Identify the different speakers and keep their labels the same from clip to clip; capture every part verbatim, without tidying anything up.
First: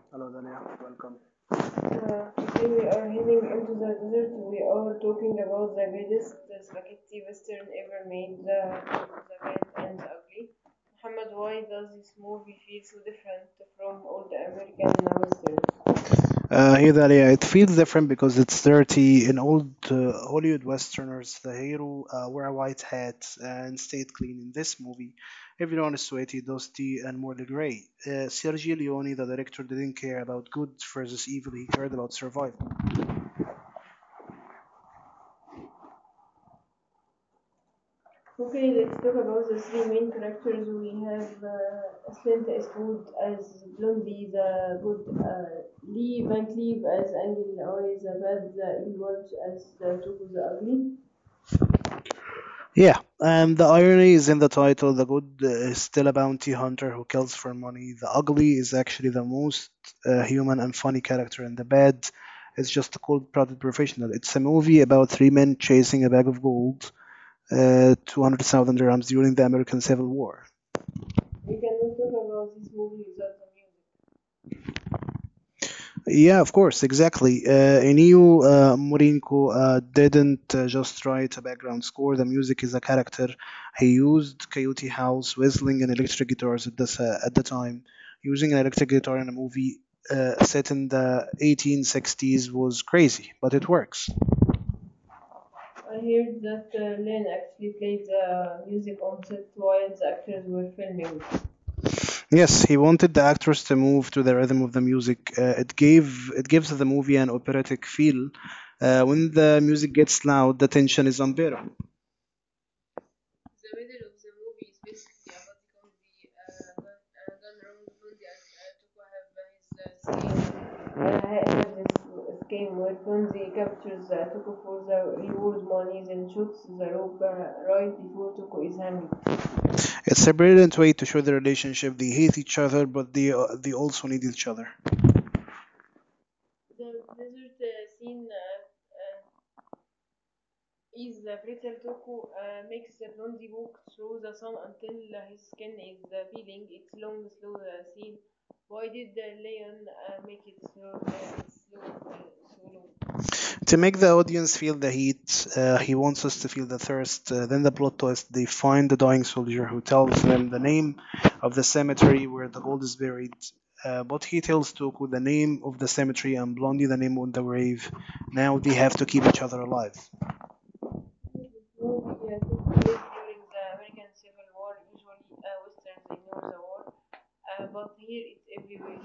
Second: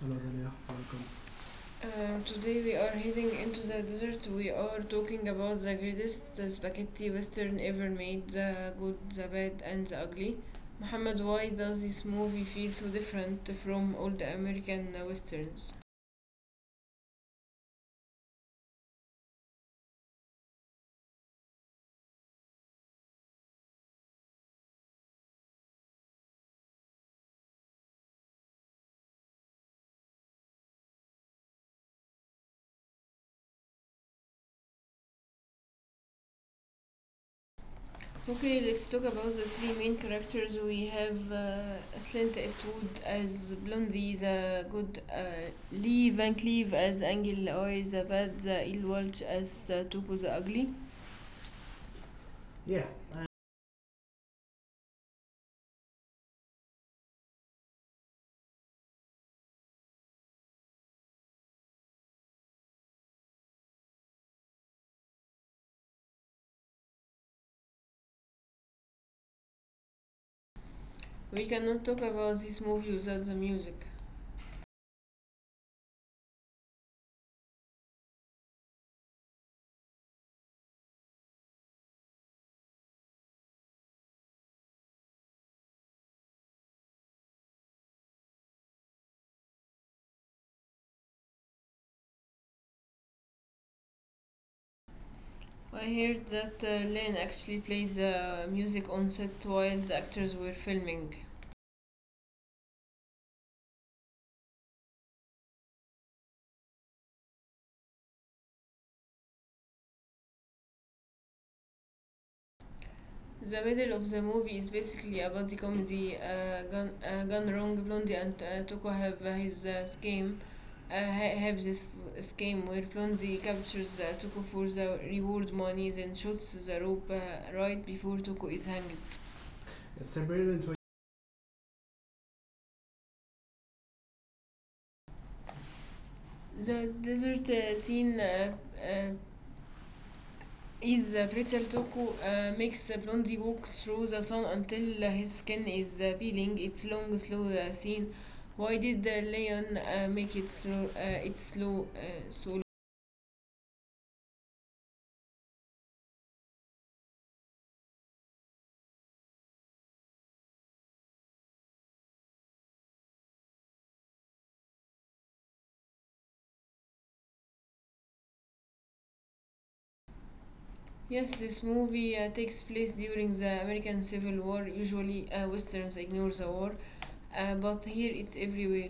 Speaker 1: Hello,
Speaker 2: Hello,
Speaker 1: Dania.
Speaker 2: Dalia.
Speaker 1: Welcome.
Speaker 2: Welcome.
Speaker 1: Uh, today we are heading into the desert. We are talking about the greatest uh, spaghetti western ever made, the good, the bad, and the ugly. Muhammad, why does this movie feel so different from all the American uh, westerns?
Speaker 2: Uh, hey Dalia, it feels different because it's dirty. In old uh, Hollywood Westerners, the hero uh, wear a white hat and stayed clean. In this movie, everyone is sweaty, dusty, and morally gray. Uh, Sergio Leone, the director, didn't care about good versus evil. He cared about survival.
Speaker 1: Okay, let's talk about the three main characters. We have uh, Clint Eastwood as Blondie, the good, uh, Lee Van Cleave as Angel Oi, the bad, the ill Walsh as uh, Tuco the ugly. Yeah,
Speaker 2: Yeah,
Speaker 1: I-
Speaker 2: and the irony is in the title. The good is still a bounty hunter who kills for money. The ugly is actually the most uh, human and funny character, and the bad is just a cold-blooded professional. It's a movie about three men chasing a bag of gold, uh, two hundred thousand dirhams during the American Civil War.
Speaker 1: we cannot talk about this movie without the music.
Speaker 2: Yeah, of course, exactly. Uh, in uh, Mourinho uh, didn't uh, just write a background score. The music is a character. He used Coyote House, whistling, and electric guitars at this uh, at the time. Using an electric guitar in a movie uh, set in the eighteen sixties was crazy, but it works.
Speaker 1: I heard that uh, Lane actually played the music on set while the actors were filming.
Speaker 2: Yes, he wanted the actors to move to the rhythm of the music. Uh, it gave it gives the movie an operatic feel. Uh, when the music gets loud, the tension is unbearable.
Speaker 1: The middle of the movie is basically about the comedy uh, gone, uh, gone wrong. Blondie and uh, Tuco have uh, his uh, scheme uh, ha- have this scheme where Plonzi captures uh, Tuco for the reward monies and shoots the rope uh, right before Tuco is hanged. It's
Speaker 2: It's a
Speaker 1: separated
Speaker 2: brilliant
Speaker 1: into
Speaker 2: way to show the relationship. They hate each other, but they uh, they also need each other.
Speaker 1: The desert uh, scene uh, uh, is uh, Pretzel Toko uh, makes uh, Blondie walk through the sun until uh, his skin is uh, peeling. It's long, slow uh, scene. Why did uh, Leon uh, make it slow? Uh, it's slow, uh, so
Speaker 2: To make the audience feel the heat, uh, he wants us to feel the thirst. Uh, then the plot twist: they find the dying soldier who tells them the name of the cemetery where the gold is buried. Uh, but he tells Toku the name of the cemetery and Blondie the name on the grave. Now they have to keep each other alive.
Speaker 1: Yes, this movie uh, takes place during the American Civil War. Usually, uh, westerns ignore the war, uh, but here it's everywhere.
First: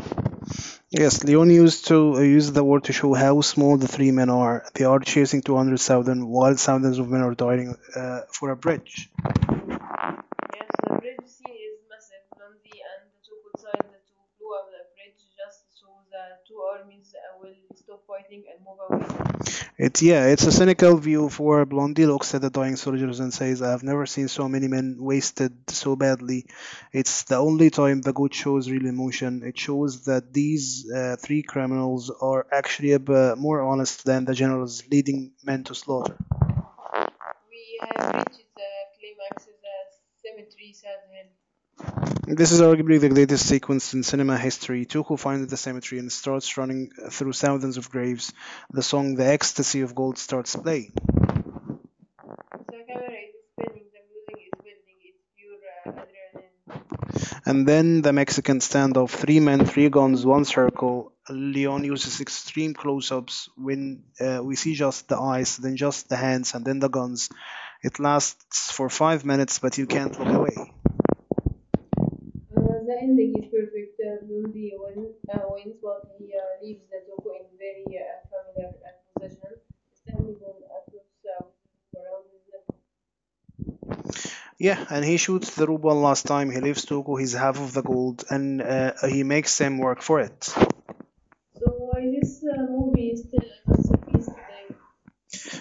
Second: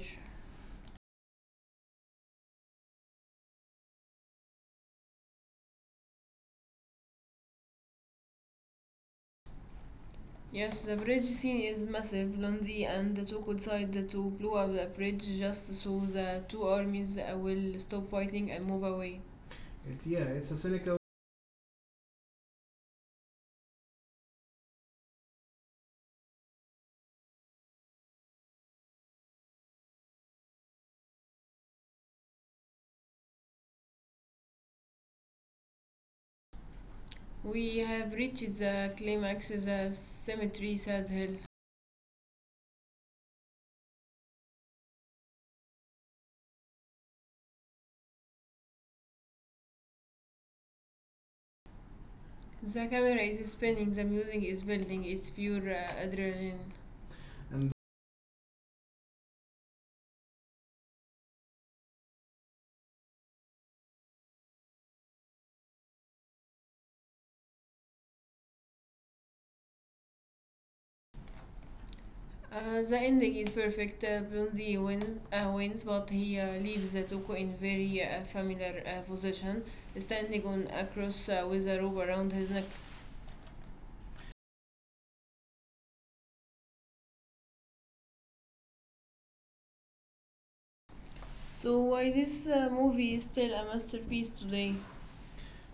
Speaker 2: Yes, Leon used to uh, use the word to show how small the three men are. They are chasing two hundred thousand while thousands of men are dying uh, for a bridge.
Speaker 1: Yes, the bridge scene is massive. Lundy and the two decide to blow up the bridge just so the two armies uh, will stop fighting and move away.
Speaker 2: It's
Speaker 1: It's, yeah,
Speaker 2: yeah, it's
Speaker 1: it's
Speaker 2: a
Speaker 1: a cynical.
Speaker 2: cynical view for Blondie looks at the dying soldiers and says, "I've never seen so many men wasted so badly." It's the only time the goat shows real emotion. It shows that these uh, three criminals are actually a bit more honest than the generals leading men to slaughter.
Speaker 1: We have reached the climax, the cemetery sad hill.
Speaker 2: This is arguably the greatest sequence in cinema history. Tuco finds the cemetery and starts running through thousands of graves. The song The Ecstasy of Gold starts playing.
Speaker 1: The camera is spinning, the music is building, it's pure uh, adrenaline.
Speaker 2: And
Speaker 1: And
Speaker 2: then the Mexican standoff three men, three guns, one circle. Leon uses extreme close ups when uh, we see just the eyes, then just the hands, and then the guns. It lasts for five minutes, but you can't look away.
Speaker 1: Uh, the ending is perfect. Uh, Blondie win, uh, wins, but he uh, leaves the Toko in very uh, familiar uh, position, standing on a cross uh, with a rope around his neck.
Speaker 2: Yeah, and he shoots the rope one last time. He leaves Tuco his half of the gold, and uh, he makes Sam work for it.
Speaker 1: So why this uh, movie is still a masterpiece today?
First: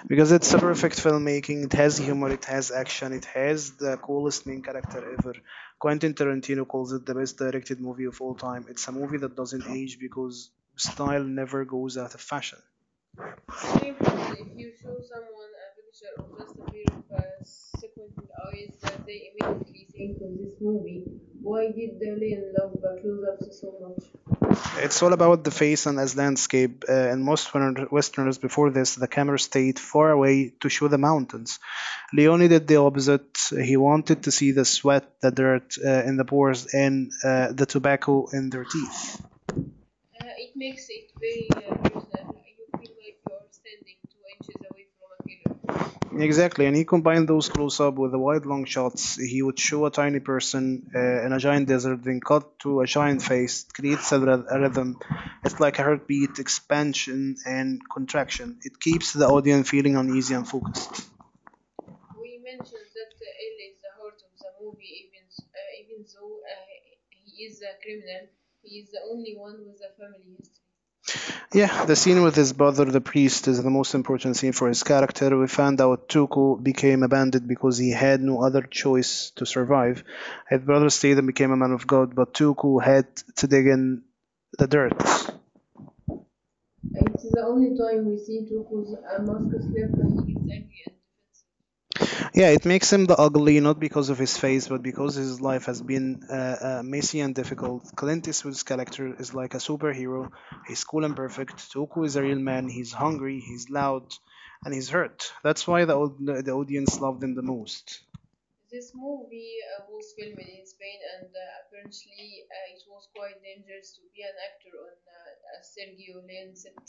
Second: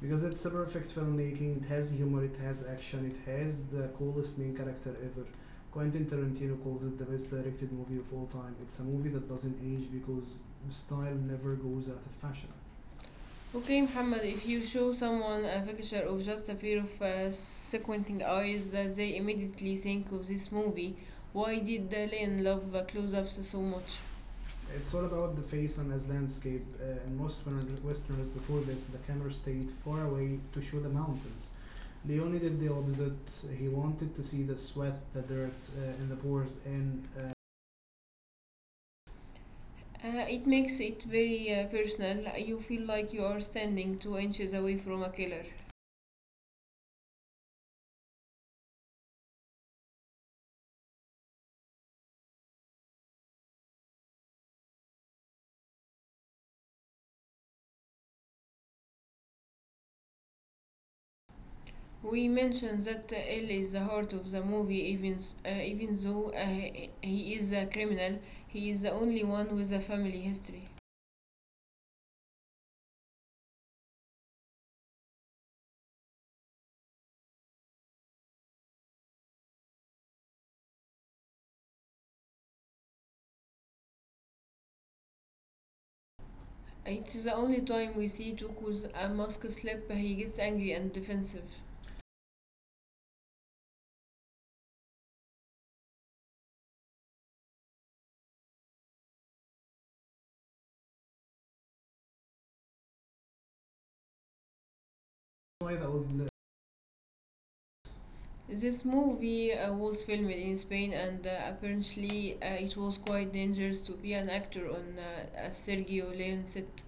Speaker 1: Because
Speaker 2: Because
Speaker 1: it's a
Speaker 2: it's a
Speaker 1: perfect
Speaker 2: perfect
Speaker 1: filmmaking,
Speaker 2: filmmaking.
Speaker 1: it
Speaker 2: It
Speaker 1: has
Speaker 2: has
Speaker 1: humor,
Speaker 2: humor,
Speaker 1: it
Speaker 2: it
Speaker 1: has
Speaker 2: has
Speaker 1: action,
Speaker 2: action,
Speaker 1: it
Speaker 2: it
Speaker 1: has
Speaker 2: has
Speaker 1: the
Speaker 2: the
Speaker 1: coolest
Speaker 2: coolest
Speaker 1: main
Speaker 2: main
Speaker 1: character
Speaker 2: character
Speaker 1: ever.
Speaker 2: ever.
Speaker 1: Quentin
Speaker 2: Quentin
Speaker 1: Tarantino
Speaker 2: Tarantino
Speaker 1: calls
Speaker 2: calls
Speaker 1: it
Speaker 2: it
Speaker 1: the
Speaker 2: the
Speaker 1: best
Speaker 2: best
Speaker 1: directed
Speaker 2: directed
Speaker 1: movie
Speaker 2: movie
Speaker 1: of
Speaker 2: of
Speaker 1: all
Speaker 2: all
Speaker 1: time.
Speaker 2: time.
Speaker 1: It's a
Speaker 2: It's a
Speaker 1: movie
Speaker 2: movie
Speaker 1: that
Speaker 2: that
Speaker 1: doesn't
Speaker 2: doesn't
Speaker 1: age
Speaker 2: age
Speaker 1: because
Speaker 2: because
Speaker 1: style
Speaker 2: style
Speaker 1: never
Speaker 2: never
Speaker 1: goes
Speaker 2: goes
Speaker 1: out
Speaker 2: out
Speaker 1: of
Speaker 2: of
Speaker 1: fashion.
Speaker 2: fashion.
Speaker 1: Okay, Muhammad, if you show someone a picture of just a pair of uh, squinting eyes, uh, they immediately think of this movie. Why did Lynn love uh, close ups so much? It's
Speaker 2: It's
Speaker 1: all
Speaker 2: all
Speaker 1: about
Speaker 2: about
Speaker 1: the
Speaker 2: the
Speaker 1: face
Speaker 2: face
Speaker 1: and
Speaker 2: and
Speaker 1: its
Speaker 2: as
Speaker 1: landscape.
Speaker 2: landscape. Uh,
Speaker 1: Uh, in
Speaker 2: and
Speaker 1: most
Speaker 2: most
Speaker 1: Wern-
Speaker 2: Western-
Speaker 1: Westerners
Speaker 2: Westerners
Speaker 1: before
Speaker 2: before
Speaker 1: this,
Speaker 2: this,
Speaker 1: the
Speaker 2: the
Speaker 1: camera
Speaker 2: camera
Speaker 1: stayed
Speaker 2: stayed
Speaker 1: far
Speaker 2: far
Speaker 1: away
Speaker 2: away
Speaker 1: to
Speaker 2: to
Speaker 1: show
Speaker 2: show
Speaker 1: the
Speaker 2: the
Speaker 1: mountains.
Speaker 2: mountains.
Speaker 1: Leone
Speaker 2: Leone
Speaker 1: did
Speaker 2: did
Speaker 1: the
Speaker 2: the
Speaker 1: opposite.
Speaker 2: opposite.
Speaker 1: He
Speaker 2: He
Speaker 1: wanted
Speaker 2: wanted
Speaker 1: to
Speaker 2: to
Speaker 1: see
Speaker 2: see
Speaker 1: the
Speaker 2: the
Speaker 1: sweat,
Speaker 2: sweat,
Speaker 1: the
Speaker 2: the
Speaker 1: dirt,
Speaker 2: dirt uh,
Speaker 1: uh, and
Speaker 2: in
Speaker 1: the
Speaker 2: the
Speaker 1: pores,
Speaker 2: pores,
Speaker 1: and
Speaker 2: and
Speaker 1: uh,
Speaker 2: uh, the tobacco in their teeth.
Speaker 1: Uh, it makes it very uh, personal. You feel like you are standing two inches away from a killer.
Speaker 2: Exactly, and he combined those close up with the wide long shots. He would show a tiny person uh, in a giant desert, then cut to a giant face. It creates a, ryth- a rhythm. It's like a heartbeat, expansion and contraction. It keeps the audience feeling uneasy and focused.
Speaker 1: We mentioned that uh, L is the heart of the movie, even s- uh, even though uh, he he is a criminal, he is the only one with a family history.
Speaker 2: Yeah, the scene with his brother, the priest, is the most important scene for his character. We found out Tuku became a bandit because he had no other choice to survive. His brother stayed and became a man of God, but Tuku had to dig in the dirt.
Speaker 1: It's the only time we see Tuku's a mask slip. He gets angry and defensive.
Speaker 2: Yeah, it makes him the ugly not because of his face, but because his life has been uh, uh, messy and difficult. Clint Eastwood's character is like a superhero. He's cool and perfect. Toku is a real man. He's hungry. He's loud, and he's hurt. That's why the
Speaker 1: مواعيد
Speaker 2: au-
Speaker 1: أقول.
Speaker 2: the audience loved him the most.
Speaker 1: This movie uh, was filmed in Spain, and uh, apparently uh, it was quite dangerous to be an actor on uh, a Sergio Leone set.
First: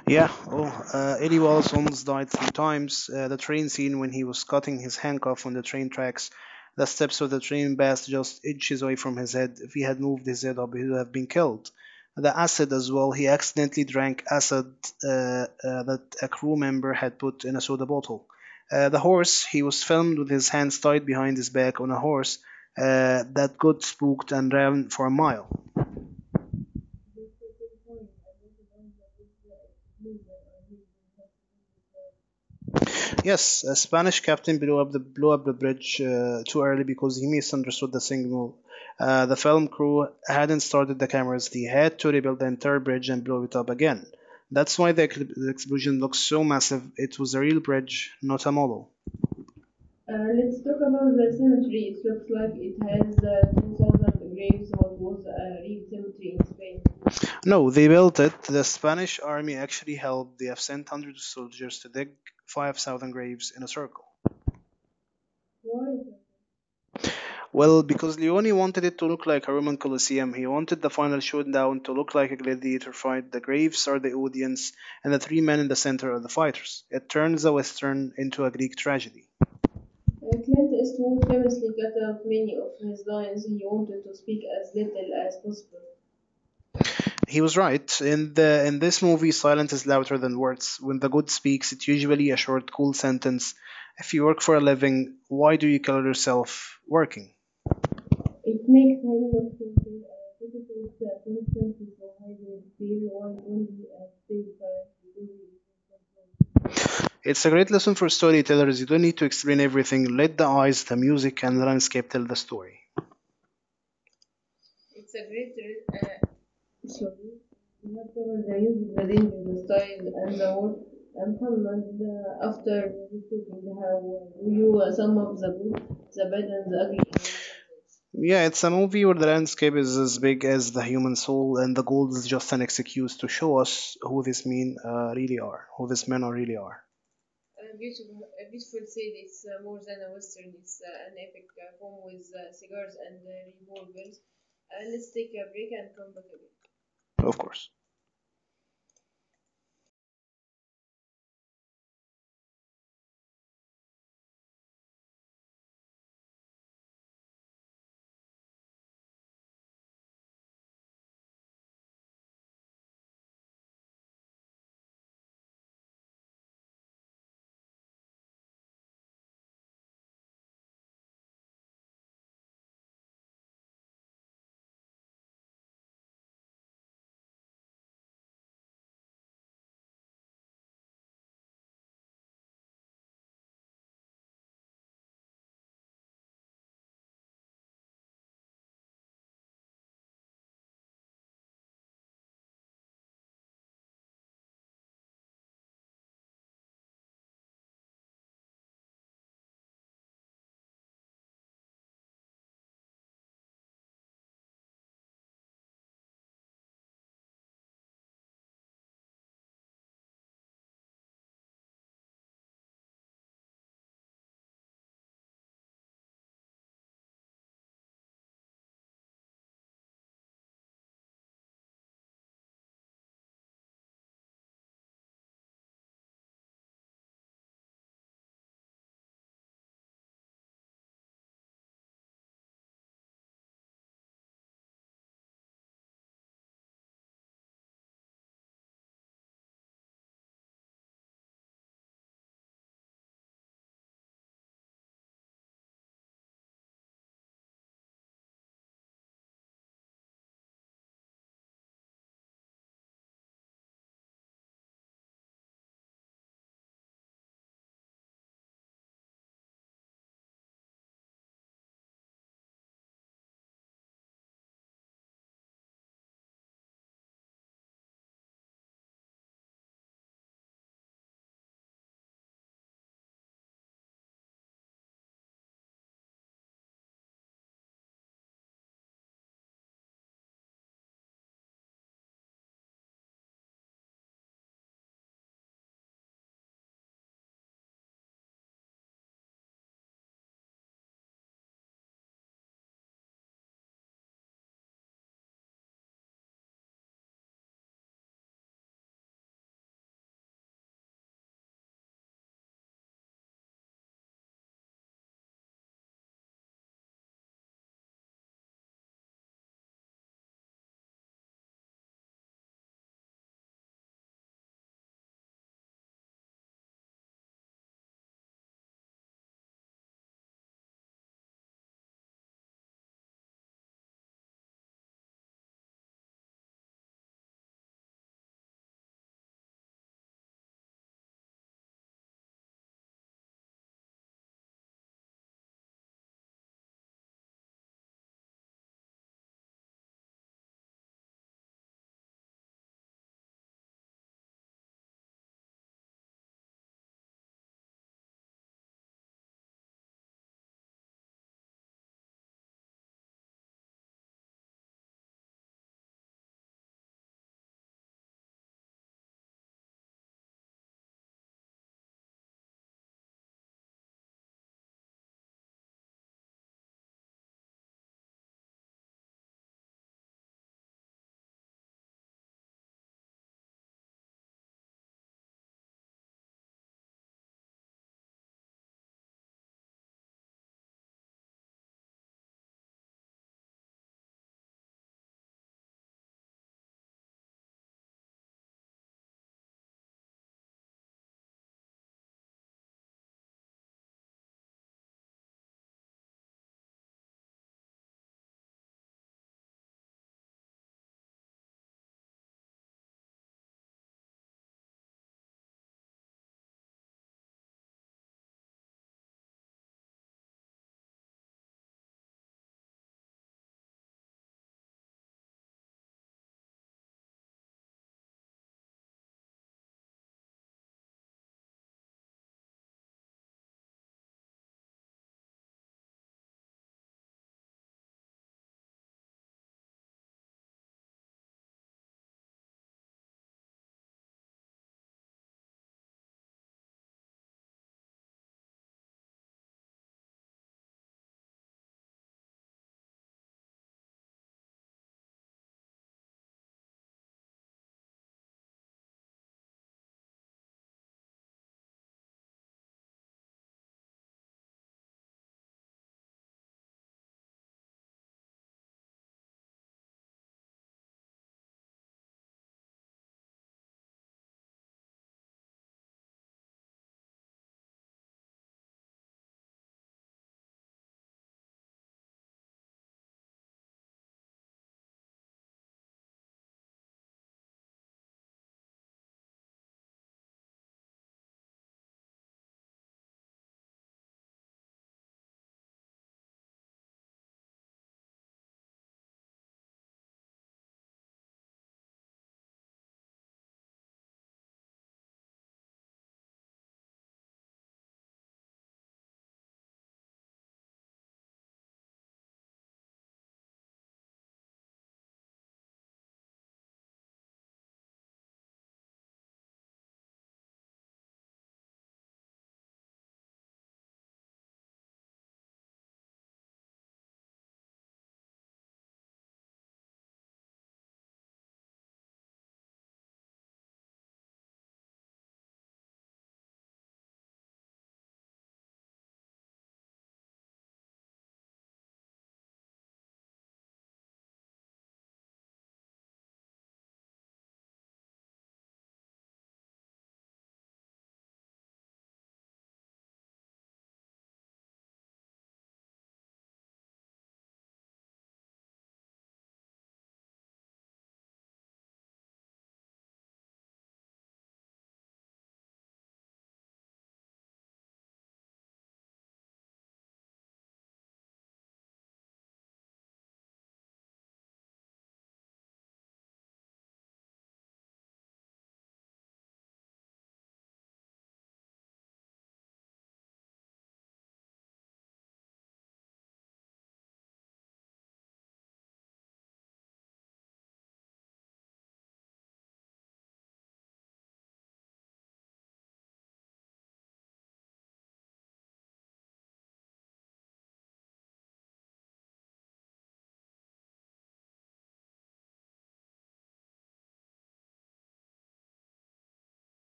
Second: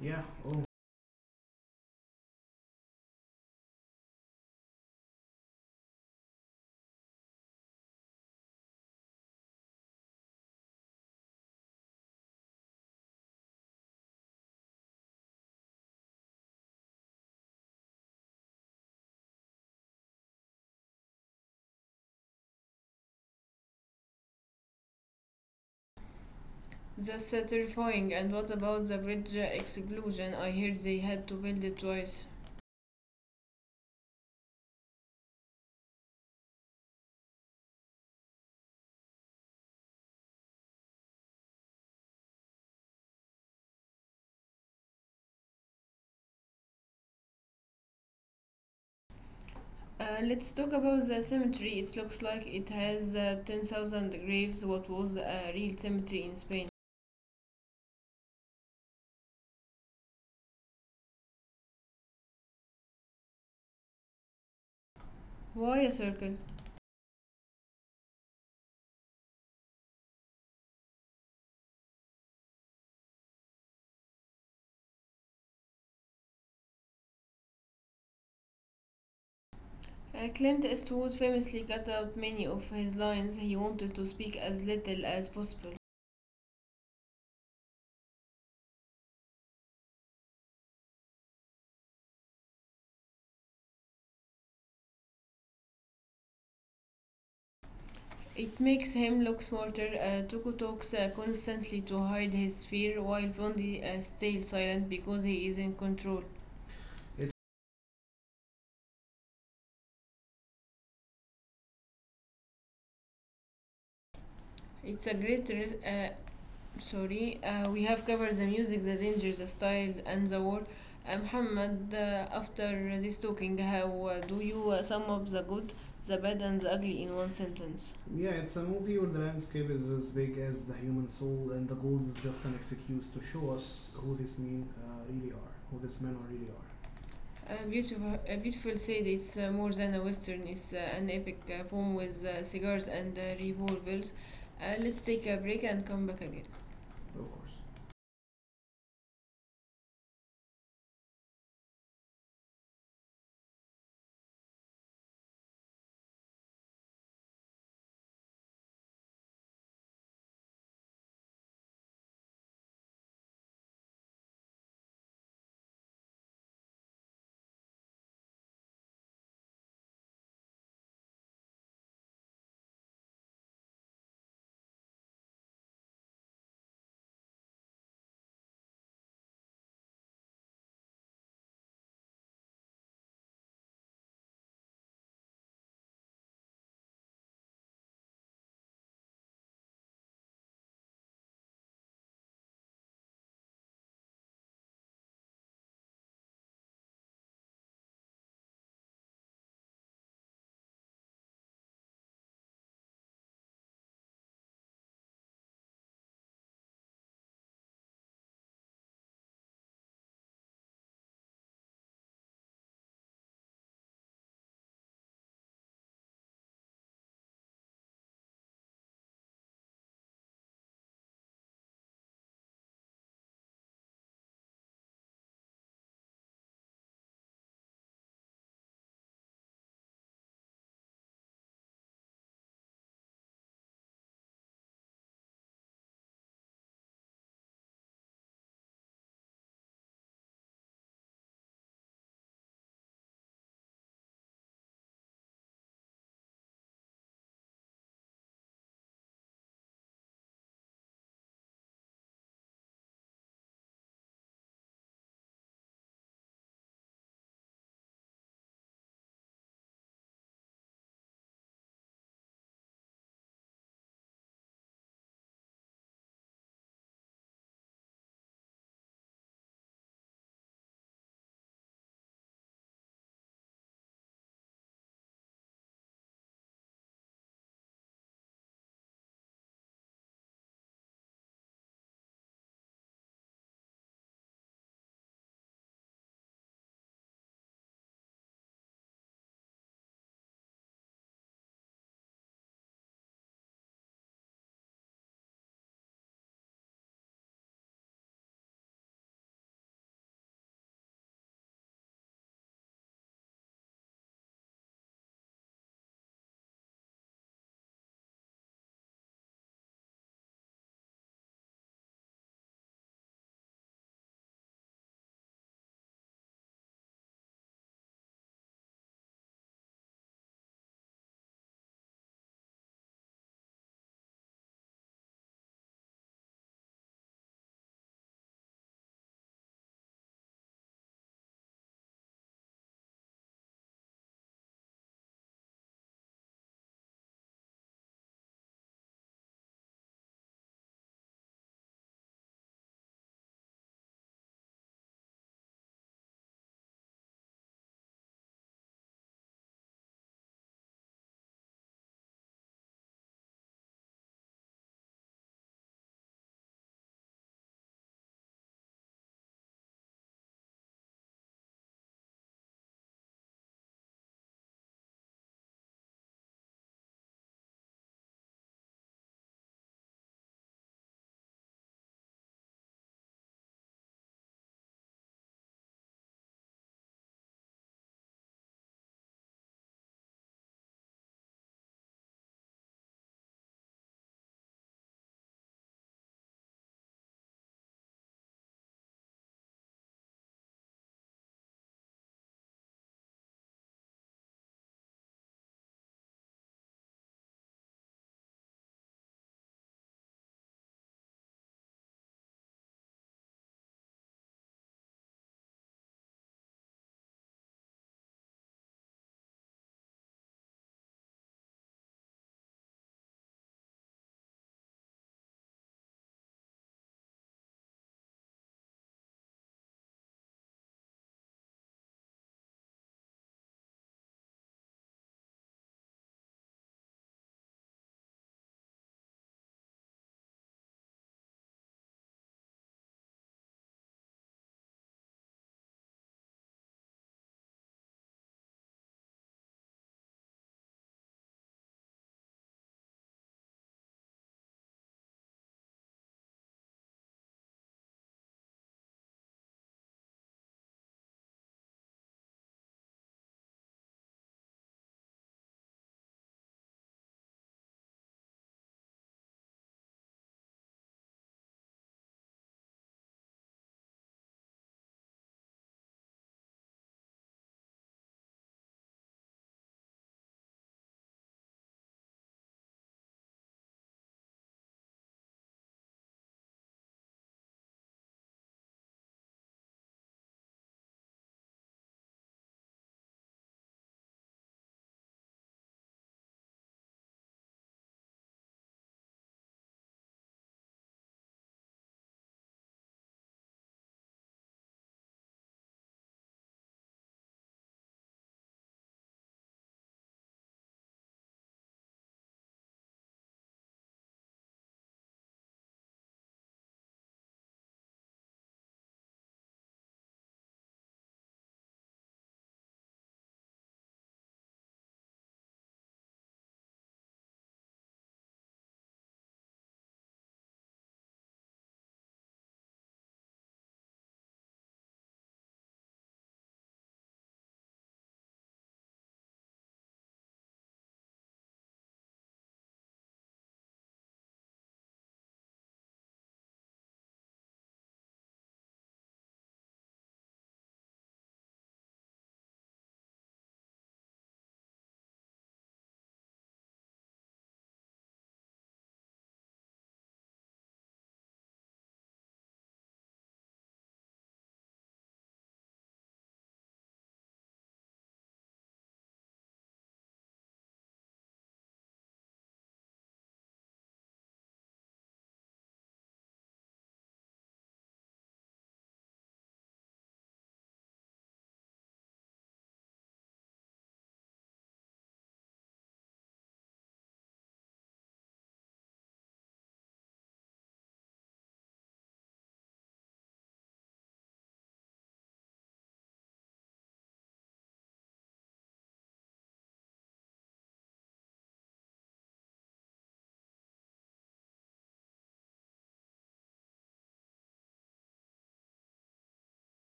Speaker 1: Yeah,
Speaker 2: Yeah,
Speaker 1: oh,
Speaker 2: oh, uh, Eddie Wallace almost died three times. Uh, the train scene when he was cutting his handcuff on the train tracks. The steps of the train bass just inches away from his head. If he had moved his head up, he would have been killed. The acid as well. He accidentally drank acid uh, uh, that a crew member had put in a soda bottle. Uh, the horse. He was filmed with his hands tied behind his back on a horse uh, that got spooked and ran for a mile.
Speaker 1: that's uh, terrifying. And what about the bridge uh, explosion? I heard they had to build it twice.
Speaker 2: Yes, a Spanish captain blew up the blew up the bridge uh, too early because he misunderstood the signal. Uh, the film crew hadn't started the cameras. They had to rebuild the entire bridge and blow it up again. That's why the, ex- the explosion looks so massive. It was a real bridge, not a model.
Speaker 1: Uh, let's talk about the cemetery. It looks like it has uh, ten thousand graves. What was a real cemetery in Spain?
Speaker 2: No, they built it. The Spanish army actually helped. They have sent hundreds of soldiers to dig five thousand graves in a circle.
Speaker 1: Why a circle?
Speaker 2: Well, because Leone wanted it to look like a Roman Colosseum, he wanted the final showdown to look like a gladiator fight. The graves are the audience, and the three men in the center are the fighters. It turns the Western into a Greek tragedy.
Speaker 1: Uh, Clint Eastwood famously cut out many of his lines. He wanted to speak as little as possible.
Speaker 2: He was right. In the in this movie, silence is louder than words. When the god speaks, it's usually a short, cool sentence. If you work for a living, why do you kill yourself working?
Speaker 1: It makes him look smarter. Uh, Tuco talks uh, constantly to hide his fear, while Blondie uh, stays silent because he is in control. It's
Speaker 2: It's a great lesson for storytellers. You don't need to explain everything. Let the eyes, the music, and the landscape tell the story.
Speaker 1: a great re- uh, sorry uh, we have covered the music, the dangers, the style, and the war. Uh, Muhammad uh, after this talking, how uh, do you uh, sum up the good, the bad, and the ugly in one sentence? Yeah,
Speaker 2: Yeah,
Speaker 1: it's a
Speaker 2: it's a
Speaker 1: movie
Speaker 2: movie
Speaker 1: where the
Speaker 2: where the
Speaker 1: landscape
Speaker 2: landscape
Speaker 1: is
Speaker 2: is
Speaker 1: as
Speaker 2: as
Speaker 1: big
Speaker 2: big
Speaker 1: as
Speaker 2: as
Speaker 1: the
Speaker 2: the
Speaker 1: human
Speaker 2: human
Speaker 1: soul,
Speaker 2: soul,
Speaker 1: and the
Speaker 2: and the
Speaker 1: goal is
Speaker 2: gold is
Speaker 1: just an
Speaker 2: just an
Speaker 1: excuse to
Speaker 2: excuse to
Speaker 1: show
Speaker 2: show
Speaker 1: us
Speaker 2: us
Speaker 1: who
Speaker 2: who
Speaker 1: these
Speaker 2: these
Speaker 1: men
Speaker 2: men
Speaker 1: uh,
Speaker 2: uh,
Speaker 1: really
Speaker 2: really
Speaker 1: are,
Speaker 2: are,
Speaker 1: who
Speaker 2: who
Speaker 1: these
Speaker 2: these
Speaker 1: men
Speaker 2: men
Speaker 1: are
Speaker 2: are
Speaker 1: really
Speaker 2: really
Speaker 1: are.
Speaker 2: are,
Speaker 1: A beautiful, a beautiful said, it's uh, more than a western. It's uh, an epic uh, poem with uh, cigars and uh, revolvers. Uh, let's take a break and come back again. Of
Speaker 2: of
Speaker 1: course.
Speaker 2: course.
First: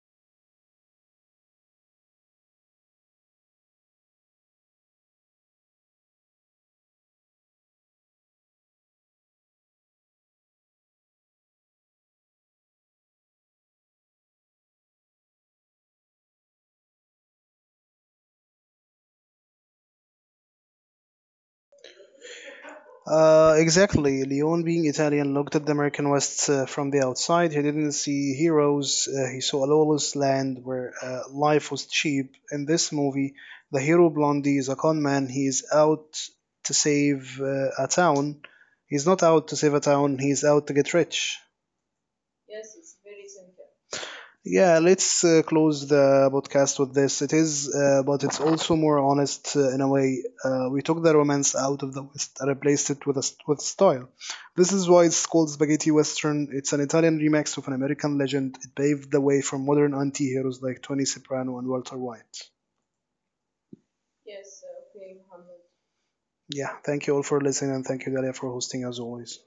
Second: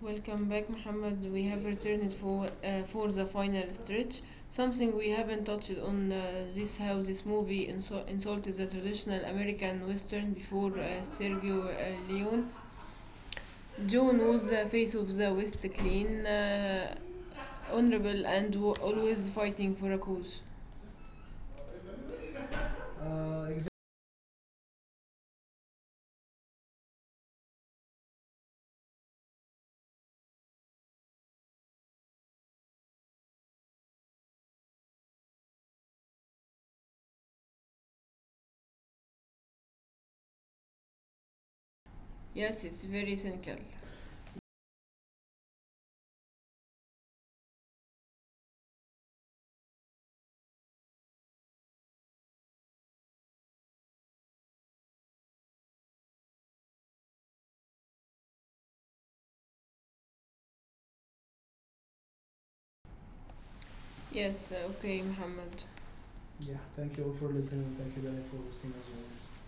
Speaker 1: Welcome back, Muhammad. We have returned for uh, for the final stretch. Something we haven't touched on uh, this, how this movie insult insulted the traditional American Western before uh, Sergio uh, Leone. John was the face of the West, clean, uh, honorable, and wa- always fighting for a cause. Uh,
Speaker 2: Uh,
Speaker 1: exactly.
Speaker 2: exactly. Leon, being Italian, looked at the American West uh, from the outside. He didn't see heroes. Uh, he saw a lawless land where uh, life was cheap. In this movie, the hero Blondie is a con man. He is out to save uh, a town. He's not out to save a town. He's out to get rich.
Speaker 1: Yes, it's very cynical.
Speaker 2: Yeah, let's uh, close the podcast with this. It is, uh, but it's also more honest uh, in a way. Uh, we took the romance out of the West and replaced it with a, st- with style. This is why it's called Spaghetti Western. It's an Italian remix of an American legend. It paved the way for modern anti heroes like Tony Soprano and Walter White.
Speaker 1: Yes, uh, okay, Muhammad. Yeah.
Speaker 2: Yeah,
Speaker 1: Thank you
Speaker 2: thank
Speaker 1: all
Speaker 2: you all
Speaker 1: for
Speaker 2: for
Speaker 1: listening.
Speaker 2: listening, and
Speaker 1: Thank you,
Speaker 2: thank you,
Speaker 1: Danny, for
Speaker 2: Dalia, for
Speaker 1: hosting
Speaker 2: hosting
Speaker 1: as
Speaker 2: as
Speaker 1: always.
Speaker 2: always.